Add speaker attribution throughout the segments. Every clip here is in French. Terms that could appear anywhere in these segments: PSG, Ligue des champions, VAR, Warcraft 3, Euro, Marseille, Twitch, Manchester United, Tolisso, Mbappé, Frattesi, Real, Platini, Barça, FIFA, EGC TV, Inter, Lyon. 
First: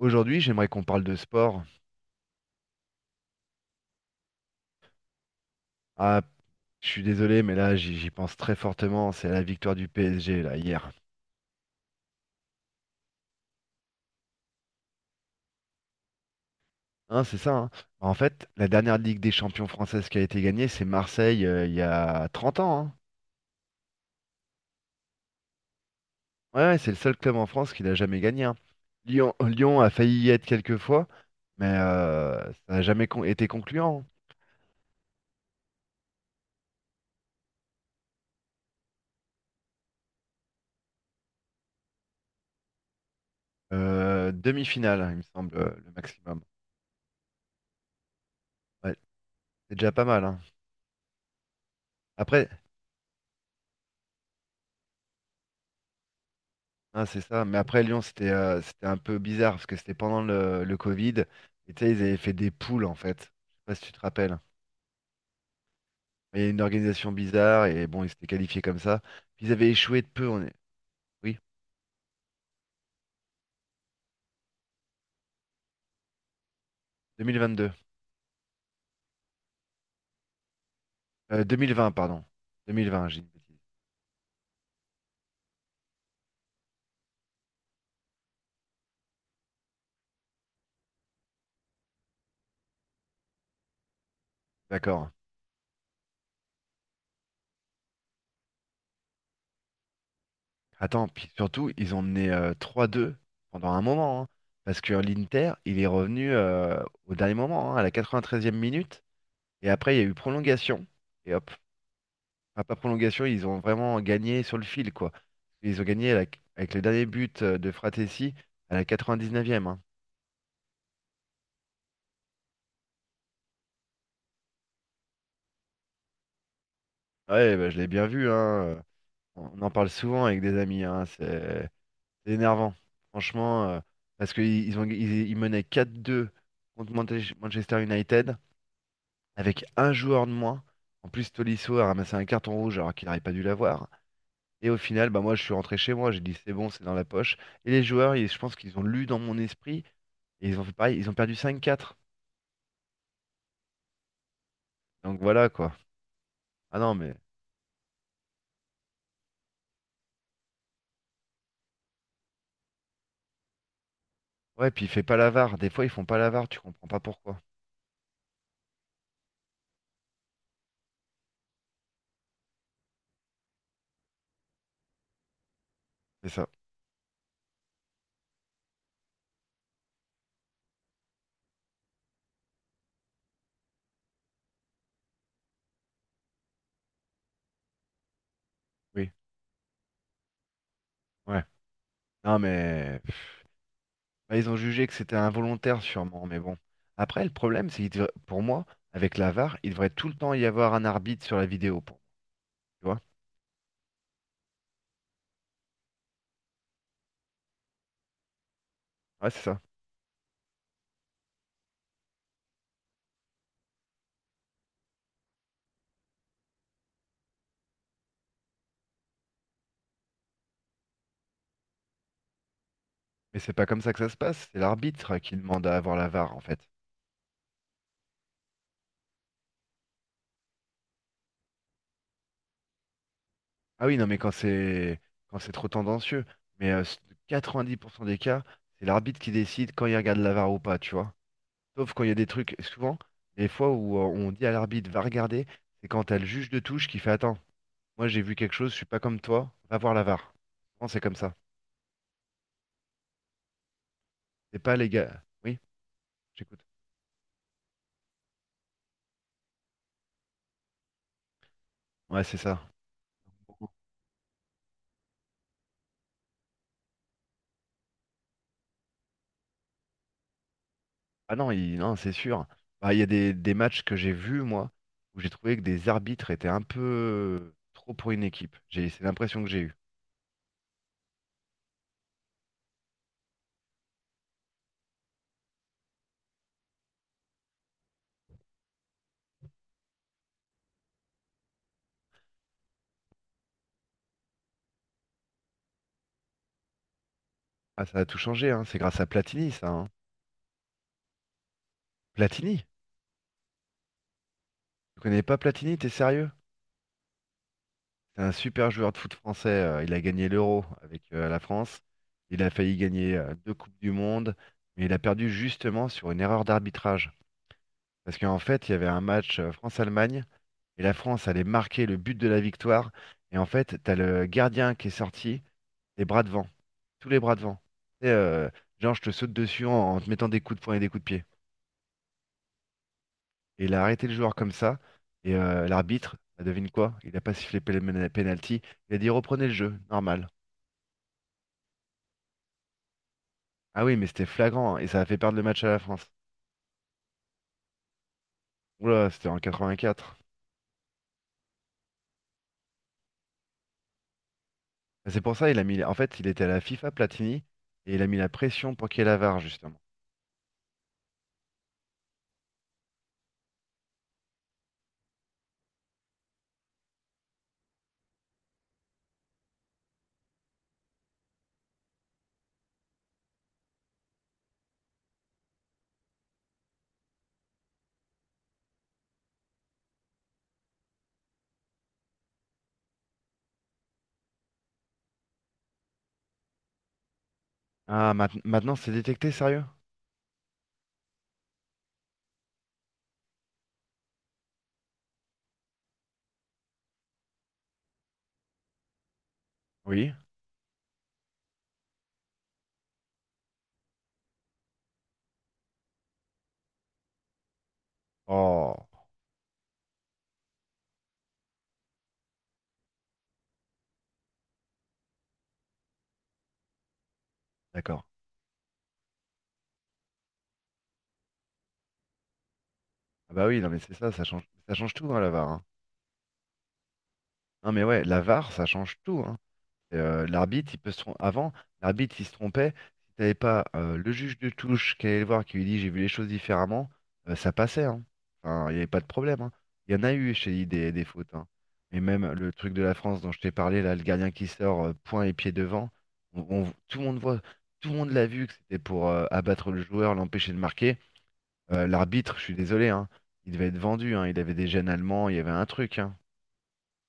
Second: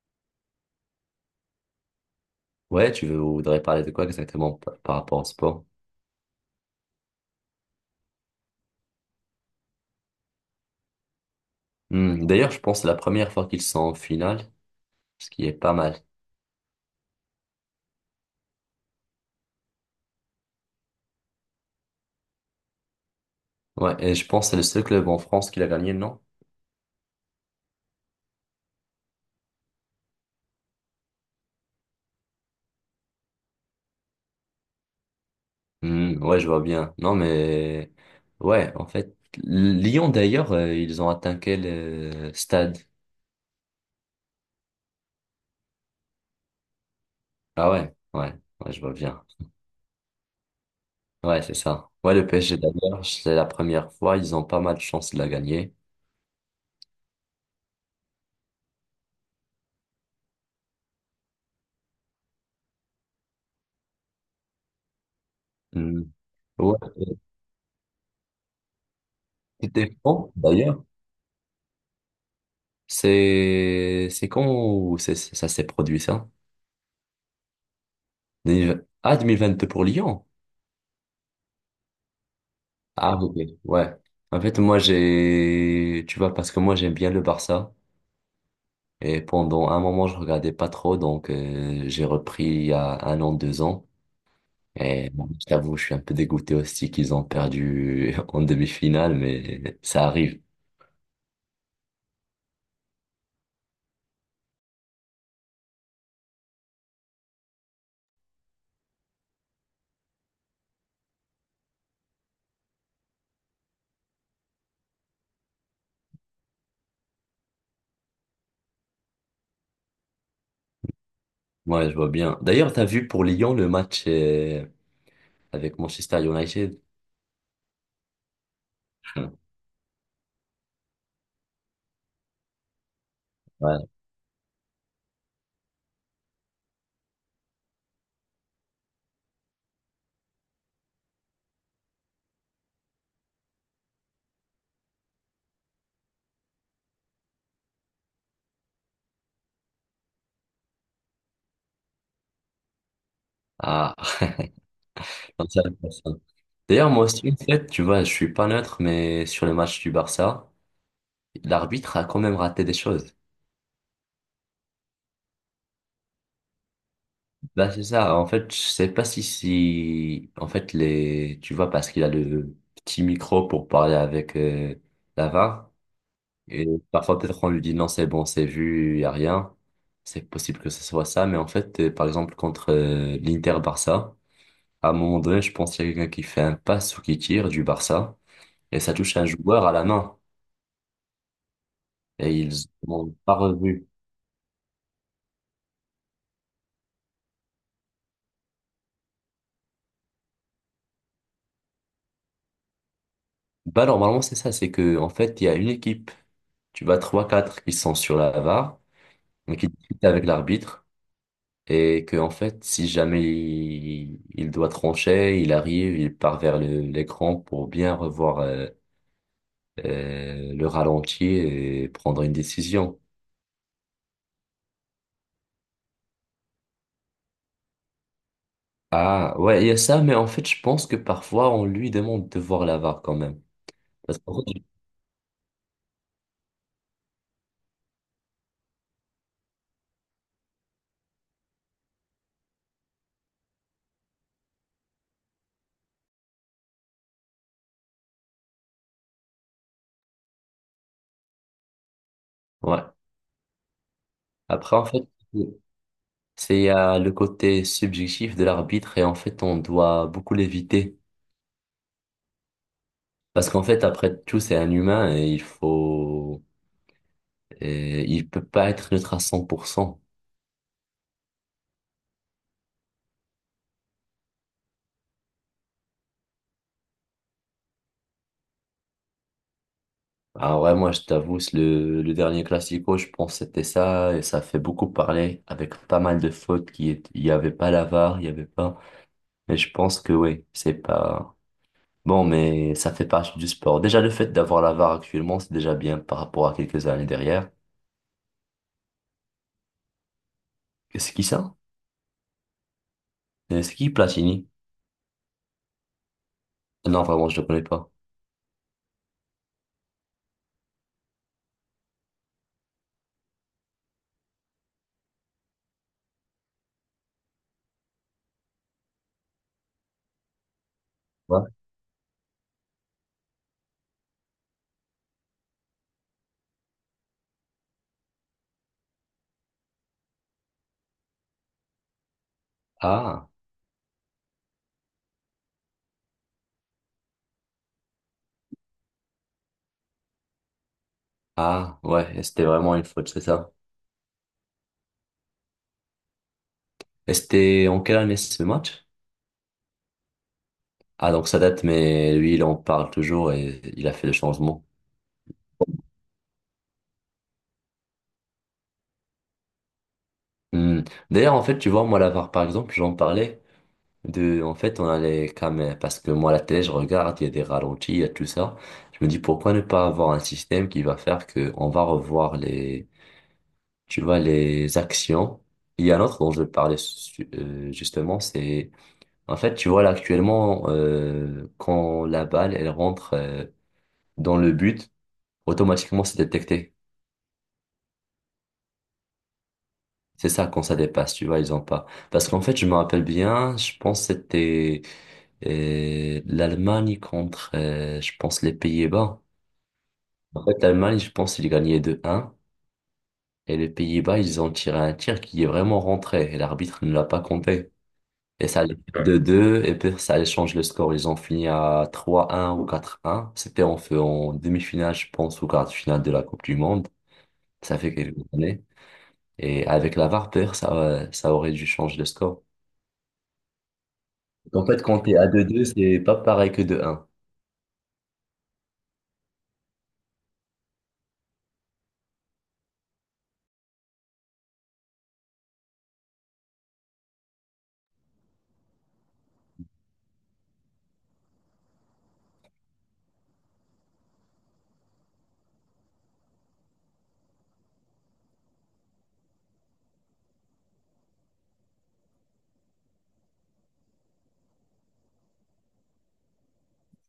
Speaker 1: Aujourd'hui, j'aimerais qu'on parle de sport.
Speaker 2: Ouais, tu voudrais parler de quoi exactement par rapport au sport?
Speaker 1: Ah, je suis désolé, mais là, j'y pense très fortement. C'est la victoire du PSG, là, hier.
Speaker 2: D'ailleurs, je pense que c'est la première fois qu'ils sont en finale, ce qui est pas mal.
Speaker 1: Hein, c'est ça, hein. En fait, la dernière Ligue des champions française qui a été gagnée, c'est Marseille, il y a 30 ans, hein.
Speaker 2: Ouais, et je pense que c'est le seul club en France qui l'a gagné, non?
Speaker 1: Ouais, ouais, c'est le seul club en France qui l'a jamais gagné, hein. Lyon, Lyon a failli y être quelques fois, mais ça n'a jamais été concluant, hein.
Speaker 2: Hmm, ouais, je vois bien. Non, mais ouais, en fait, Lyon d'ailleurs, ils ont atteint quel stade?
Speaker 1: Demi-finale, hein, il me semble, le maximum.
Speaker 2: Ah, ouais, ouais, ouais, je vois
Speaker 1: Ouais,
Speaker 2: bien.
Speaker 1: c'est déjà pas mal, hein.
Speaker 2: Ouais, c'est ça. Ouais, le
Speaker 1: Après,
Speaker 2: PSG d'ailleurs, c'est la première fois, ils ont pas mal de chance de la gagner.
Speaker 1: ah, c'est ça. Mais après, Lyon, c'était c'était un peu bizarre parce que c'était pendant le Covid. Et tu sais, ils avaient fait des poules, en fait. Je sais pas si tu te rappelles.
Speaker 2: Hmm.
Speaker 1: Il y a une
Speaker 2: Ouais,
Speaker 1: organisation bizarre et bon, ils s'étaient qualifiés comme ça. Puis ils avaient
Speaker 2: c'était
Speaker 1: échoué de peu.
Speaker 2: fond,
Speaker 1: On est...
Speaker 2: d'ailleurs.
Speaker 1: Oui,
Speaker 2: C'est quand ça s'est produit ça?
Speaker 1: 2022.
Speaker 2: 2020. Ah, 2022 pour Lyon.
Speaker 1: 2020, pardon. 2020,
Speaker 2: Ah,
Speaker 1: j'ai dit une
Speaker 2: ok.
Speaker 1: bêtise.
Speaker 2: Ouais. En fait, tu vois, parce que moi, j'aime bien le Barça. Et pendant un moment, je regardais pas trop. Donc, j'ai repris il y a un an, 2 ans. Et
Speaker 1: D'accord.
Speaker 2: bon, je t'avoue, je suis un peu dégoûté aussi qu'ils ont perdu en demi-finale. Mais ça arrive.
Speaker 1: Attends, puis surtout, ils ont mené 3-2 pendant un moment, hein. Parce que l'Inter, il est revenu au dernier moment, hein, à la 93e minute. Et après, il y a eu prolongation. Et hop. Enfin, pas prolongation, ils ont vraiment gagné sur le fil, quoi. Ils ont gagné à la- Avec les derniers buts de Fratessi à la 99e, hein.
Speaker 2: Ouais, je vois bien. D'ailleurs, t'as vu pour Lyon le match avec Manchester United?
Speaker 1: Ouais, bah, je l'ai bien vu, hein. On on en parle souvent avec des amis, hein. C'est énervant, franchement,
Speaker 2: Ouais.
Speaker 1: parce qu'ils menaient 4-2 contre Manchester United avec un joueur de moins. En plus, Tolisso a ramassé un carton rouge alors qu'il n'aurait pas dû l'avoir, hein. Et au final, bah moi, je suis rentré chez moi, j'ai dit c'est bon, c'est dans la poche. Et les joueurs, je pense qu'ils ont lu dans mon esprit et ils ont fait pareil, ils ont perdu 5-4.
Speaker 2: Ah.
Speaker 1: Donc
Speaker 2: Non,
Speaker 1: voilà
Speaker 2: ça,
Speaker 1: quoi. Ah
Speaker 2: d'ailleurs,
Speaker 1: non,
Speaker 2: moi
Speaker 1: mais
Speaker 2: aussi, en fait, tu vois, je suis pas neutre, mais sur le match du Barça, l'arbitre a quand même raté des choses.
Speaker 1: ouais, puis il fait pas l'avare. Des fois, ils font pas l'avare, tu comprends pas pourquoi.
Speaker 2: Bah c'est ça. En fait, je sais pas si, en fait, les, tu vois, parce qu'il a le petit micro pour parler avec la VAR,
Speaker 1: C'est ça.
Speaker 2: et parfois, peut-être, on lui dit non, c'est bon, c'est vu, y a rien. C'est possible que ce soit ça, mais en fait, par exemple, contre l'Inter-Barça, à un moment donné, je pense qu'il y a quelqu'un qui fait un pass ou qui tire du Barça, et ça
Speaker 1: Oui,
Speaker 2: touche un joueur à la main,
Speaker 1: ouais.
Speaker 2: et
Speaker 1: Non,
Speaker 2: ils
Speaker 1: mais
Speaker 2: n'ont pas revu.
Speaker 1: bah, ils ont jugé que c'était involontaire sûrement, mais bon. Après, le problème, c'est que pour moi, avec la var, il devrait tout le temps y avoir un arbitre sur la vidéo. Pour... moi, tu vois?
Speaker 2: Bah, normalement, c'est ça, c'est que, en fait, il y a une équipe, tu vas trois quatre qui sont sur la VAR,
Speaker 1: Ouais, c'est
Speaker 2: mais
Speaker 1: ça.
Speaker 2: qui discutent avec l'arbitre, et que, en fait, si jamais il doit trancher, il arrive, il part vers l'écran pour bien revoir le ralenti et prendre une décision.
Speaker 1: Mais c'est pas comme ça que ça se passe, c'est l'arbitre qui demande à avoir la var en fait.
Speaker 2: Ah, ouais, il y a ça, mais en fait, je pense que parfois, on lui demande de voir la VAR quand même.
Speaker 1: Ah oui, non, mais
Speaker 2: Parce qu'en fait,
Speaker 1: quand c'est trop tendancieux. Mais 90% des cas, c'est l'arbitre qui décide quand il regarde la VAR ou pas, tu vois. Sauf quand il y a des trucs, souvent, les fois où on dit à l'arbitre va regarder, c'est quand t'as le juge de touche qui fait attends, moi j'ai vu quelque chose, je suis pas comme toi, va voir la VAR. Non, c'est comme ça.
Speaker 2: ouais.
Speaker 1: C'est pas
Speaker 2: Après, en
Speaker 1: les
Speaker 2: fait,
Speaker 1: gars. Oui,
Speaker 2: c'est il
Speaker 1: j'écoute.
Speaker 2: y a le côté subjectif de l'arbitre, et en fait, on doit beaucoup l'éviter.
Speaker 1: Ouais, c'est ça.
Speaker 2: Parce qu'en fait, après tout, c'est un humain et il faut, et il peut pas être neutre à 100%.
Speaker 1: Ah non, non, c'est sûr. Bah, il y a des matchs que j'ai vus, moi, où j'ai trouvé que des arbitres étaient un peu trop pour une équipe. J'ai, c'est l'impression que j'ai eue.
Speaker 2: Ah ouais, moi, je t'avoue, c'est le dernier Classico, je pense que c'était ça et ça fait beaucoup parler avec pas mal de fautes il y avait pas la VAR, il y avait pas. Mais je pense que oui, c'est pas, bon, mais ça fait partie du sport. Déjà, le fait d'avoir la VAR actuellement, c'est déjà bien par rapport à quelques années derrière.
Speaker 1: Ah, ça a tout changé, hein. C'est grâce à Platini, ça, hein.
Speaker 2: C'est qui ça?
Speaker 1: Platini?
Speaker 2: C'est qui Platini?
Speaker 1: Tu connais pas Platini, t'es sérieux?
Speaker 2: Non, vraiment, je ne le connais pas.
Speaker 1: C'est un super joueur de foot français. Il a gagné l'Euro avec la France. Il a failli gagner deux Coupes du Monde, mais il a perdu justement sur une erreur d'arbitrage. Parce qu'en fait, il y avait un match France-Allemagne et la France
Speaker 2: Ouais.
Speaker 1: allait marquer le but de la victoire. Et en fait, t'as le gardien qui est sorti, les bras devant, tous les bras devant. Et, euh, genre, je te saute dessus en te mettant des coups de poing et des coups de pied.
Speaker 2: Ah,
Speaker 1: Et il a arrêté le joueur comme ça. Et l'arbitre, bah, devine quoi? Il n'a pas sifflé penalty. Il a dit reprenez le jeu, normal.
Speaker 2: ah, ouais, et c'était vraiment une faute, c'est ça.
Speaker 1: Ah oui, mais c'était flagrant hein, et ça a fait perdre le match à la France.
Speaker 2: Et c'était en quelle année ce match?
Speaker 1: Oula, c'était en 84.
Speaker 2: Ah, donc ça date, mais lui, il en parle toujours et il a fait le changement.
Speaker 1: Et c'est pour ça il a mis. En fait, il était à la FIFA Platini et il a mis la pression pour qu'il y ait la VAR, justement.
Speaker 2: Hmm. D'ailleurs, en fait, tu vois, moi, la VAR, par exemple, j'en parlais de. En fait, on allait quand même. Parce que moi, la télé, je regarde, il y a des ralentis, il y a tout ça. Je me dis, pourquoi ne pas avoir un système qui va faire que on va revoir les tu vois, les actions. Il y a un autre dont je parlais justement, c'est en fait, tu vois, là actuellement, quand la balle, elle rentre dans le but, automatiquement, c'est détecté.
Speaker 1: Ah, maintenant c'est détecté, sérieux?
Speaker 2: C'est ça, quand ça dépasse, tu vois, ils ont pas. Parce qu'en fait, je me rappelle bien, je pense que c'était l'Allemagne contre, je pense, les Pays-Bas.
Speaker 1: Oui.
Speaker 2: En fait, l'Allemagne, je pense, ils gagnaient 2 un. Et les Pays-Bas, ils ont tiré un tir qui est vraiment rentré. Et l'arbitre ne l'a pas compté. Et ça allait,
Speaker 1: Oh,
Speaker 2: ouais, de 2 et puis ça allait changer le score. Ils ont fini à 3-1 ou 4-1. C'était en fait en demi-finale, je pense, ou quart de finale de la Coupe du Monde. Ça fait
Speaker 1: d'accord.
Speaker 2: quelques années. Et avec la VAR, peut-être, ça aurait dû changer le score.
Speaker 1: Ah bah oui, non mais c'est ça,
Speaker 2: En
Speaker 1: ça
Speaker 2: fait,
Speaker 1: change
Speaker 2: quand
Speaker 1: tout,
Speaker 2: t'es
Speaker 1: dans
Speaker 2: à
Speaker 1: la
Speaker 2: deux
Speaker 1: VAR, hein.
Speaker 2: deux c'est pas pareil que 2 un.
Speaker 1: Non mais ouais, la VAR, ça change tout, hein. L'arbitre, il peut avant, l'arbitre, il se trompait. Si t'avais pas le juge de touche qui allait le voir, qui lui dit j'ai vu les choses différemment, ça passait, hein. Enfin, il n'y avait pas de problème, hein. Il y en a eu chez lui des fautes, hein. Et même le truc de la France dont je t'ai parlé, là, le gardien qui sort point et pied devant, tout le monde voit, tout le monde l'a vu que c'était pour abattre le joueur, l'empêcher de marquer. L'arbitre, je suis désolé, hein, il devait être vendu, hein. Il avait des gènes allemands, il y avait un truc, hein.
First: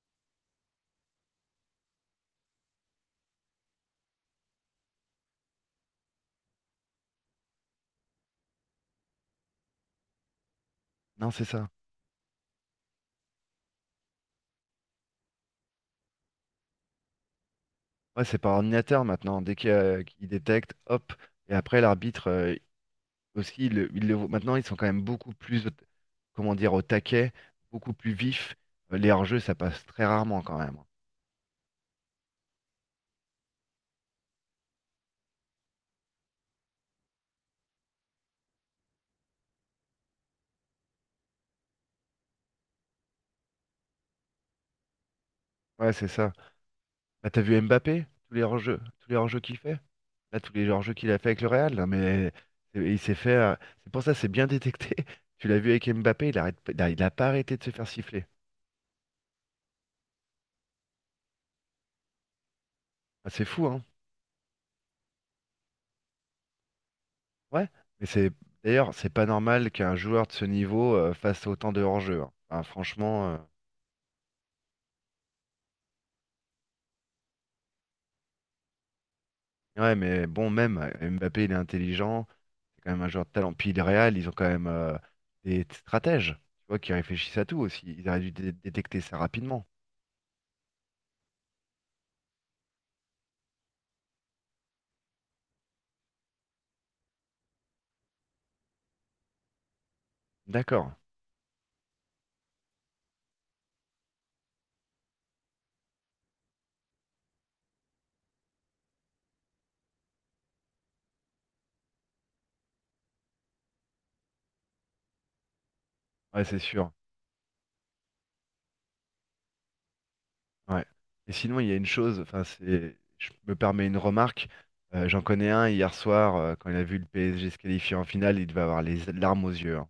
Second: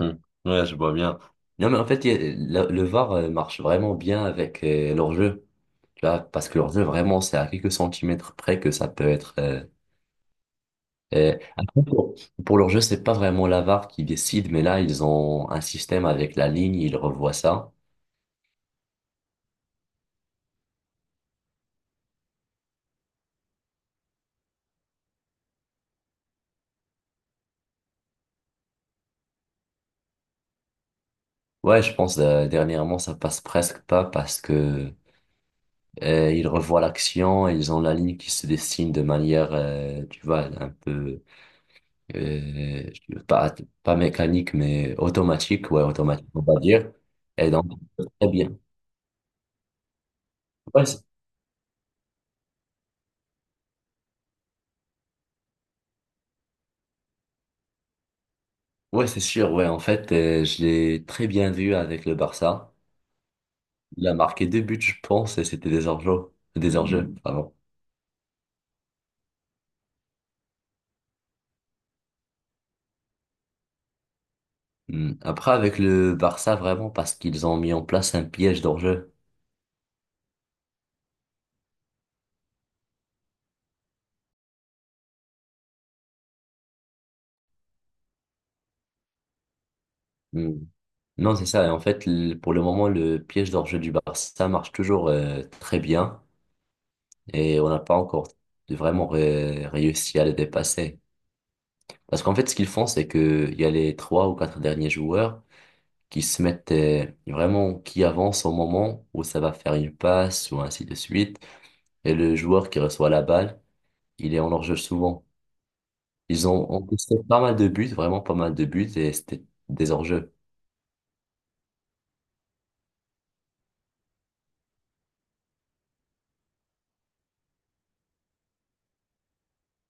Speaker 2: Hmm. Ouais, je vois bien. Non, mais en fait, il y a- la- le VAR marche vraiment bien avec leur jeu. Tu vois, parce que leur jeu, vraiment, c'est à quelques centimètres près que ça peut être.
Speaker 1: Non,
Speaker 2: Euh,
Speaker 1: c'est ça.
Speaker 2: après, pour leur jeu, c'est pas vraiment la VAR qui décide, mais là, ils ont un système avec la ligne, ils revoient ça.
Speaker 1: Ouais, c'est par ordinateur maintenant. Dès qu'qu'il détecte, hop. Et après, l'arbitre aussi, il le voit. Maintenant, ils sont quand même beaucoup plus, comment dire, au taquet, beaucoup plus vifs. Les hors-jeux, ça passe très rarement quand même.
Speaker 2: Ouais, je pense, dernièrement, ça passe presque pas parce que ils revoient l'action, et ils ont la ligne qui se dessine de manière, tu vois, un peu, euh, pas, pas mécanique, mais automatique, ouais,
Speaker 1: Ouais, c'est
Speaker 2: automatique,
Speaker 1: ça.
Speaker 2: on va dire.
Speaker 1: Bah, t'as
Speaker 2: Et
Speaker 1: vu
Speaker 2: donc,
Speaker 1: Mbappé,
Speaker 2: très bien.
Speaker 1: tous les hors-jeux qu'il fait? Là, tous les
Speaker 2: Ouais,
Speaker 1: hors-jeux
Speaker 2: c'est
Speaker 1: qu'il a fait avec le Real, là, mais il s'est fait. C'est pour ça, c'est bien détecté. Tu l'as vu avec Mbappé, il a pas arrêté de se faire siffler.
Speaker 2: ouais, c'est sûr, ouais, en fait, je l'ai très bien vu avec le Barça.
Speaker 1: Ah, c'est fou, hein?
Speaker 2: Il a marqué deux buts, je pense, et c'était des hors-jeu. Des hors-jeu. Mm. Pardon.
Speaker 1: Ouais, mais c'est d'ailleurs, c'est pas normal qu'un joueur de ce niveau fasse autant de hors-jeu, hein. Enfin, franchement,
Speaker 2: Hmm. Après, avec le Barça, vraiment, parce qu'ils ont mis en place un piège d'hors-jeu.
Speaker 1: ouais, mais bon, même Mbappé, il est intelligent, c'est quand même un joueur de talent. Puis le Real, ils ont quand même stratèges, tu vois, qui réfléchissent à tout aussi. Ils auraient dû détecter ça rapidement.
Speaker 2: Hmm. Non, c'est ça. Et en fait, pour le moment, le piège d'hors-jeu du Barça marche toujours très bien. Et on n'a pas encore vraiment réussi à le
Speaker 1: D'accord.
Speaker 2: dépasser. Parce qu'en fait, ce qu'ils font, c'est que il y a les trois ou quatre derniers joueurs qui se mettent vraiment, qui avancent au moment où ça va faire une passe ou ainsi de suite. Et le joueur qui reçoit la balle, il est en hors-jeu souvent.
Speaker 1: Ouais,
Speaker 2: Ils
Speaker 1: c'est
Speaker 2: ont
Speaker 1: sûr.
Speaker 2: encaissé pas mal de buts, vraiment pas mal de buts, et c'était des hors-jeux.
Speaker 1: Ouais. Et sinon, il y a une chose, enfin, c'est, je me permets une remarque. J'en connais un hier soir, quand il a vu le PSG se qualifier en finale, il devait avoir les larmes aux yeux, hein.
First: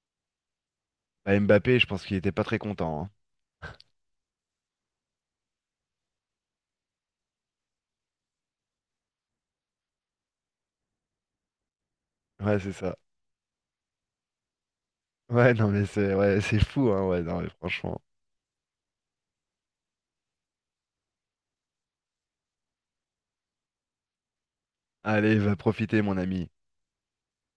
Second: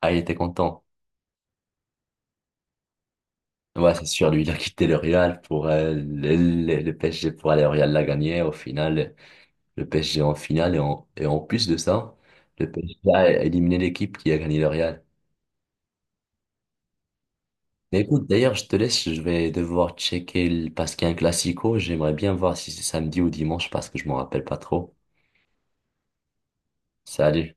Speaker 2: Ah, il était content.
Speaker 1: Bah, Mbappé, je pense qu'il était pas très content,
Speaker 2: Ouais, c'est sûr, lui, il a quitté le Real pour le PSG pour aller au Real l'a gagné. Au final, le PSG en finale, et en plus de ça,
Speaker 1: hein. Ouais,
Speaker 2: le
Speaker 1: c'est ça.
Speaker 2: PSG a éliminé l'équipe qui a gagné le Real.
Speaker 1: Ouais, non, mais c'est ouais, c'est fou, hein, ouais, non, mais franchement.
Speaker 2: Mais écoute, d'ailleurs, je te laisse, je vais devoir checker parce qu'il y a un classico. J'aimerais bien voir si c'est samedi ou dimanche parce que je m'en rappelle pas trop.
Speaker 1: Allez, va profiter, mon ami.
Speaker 2: Salut.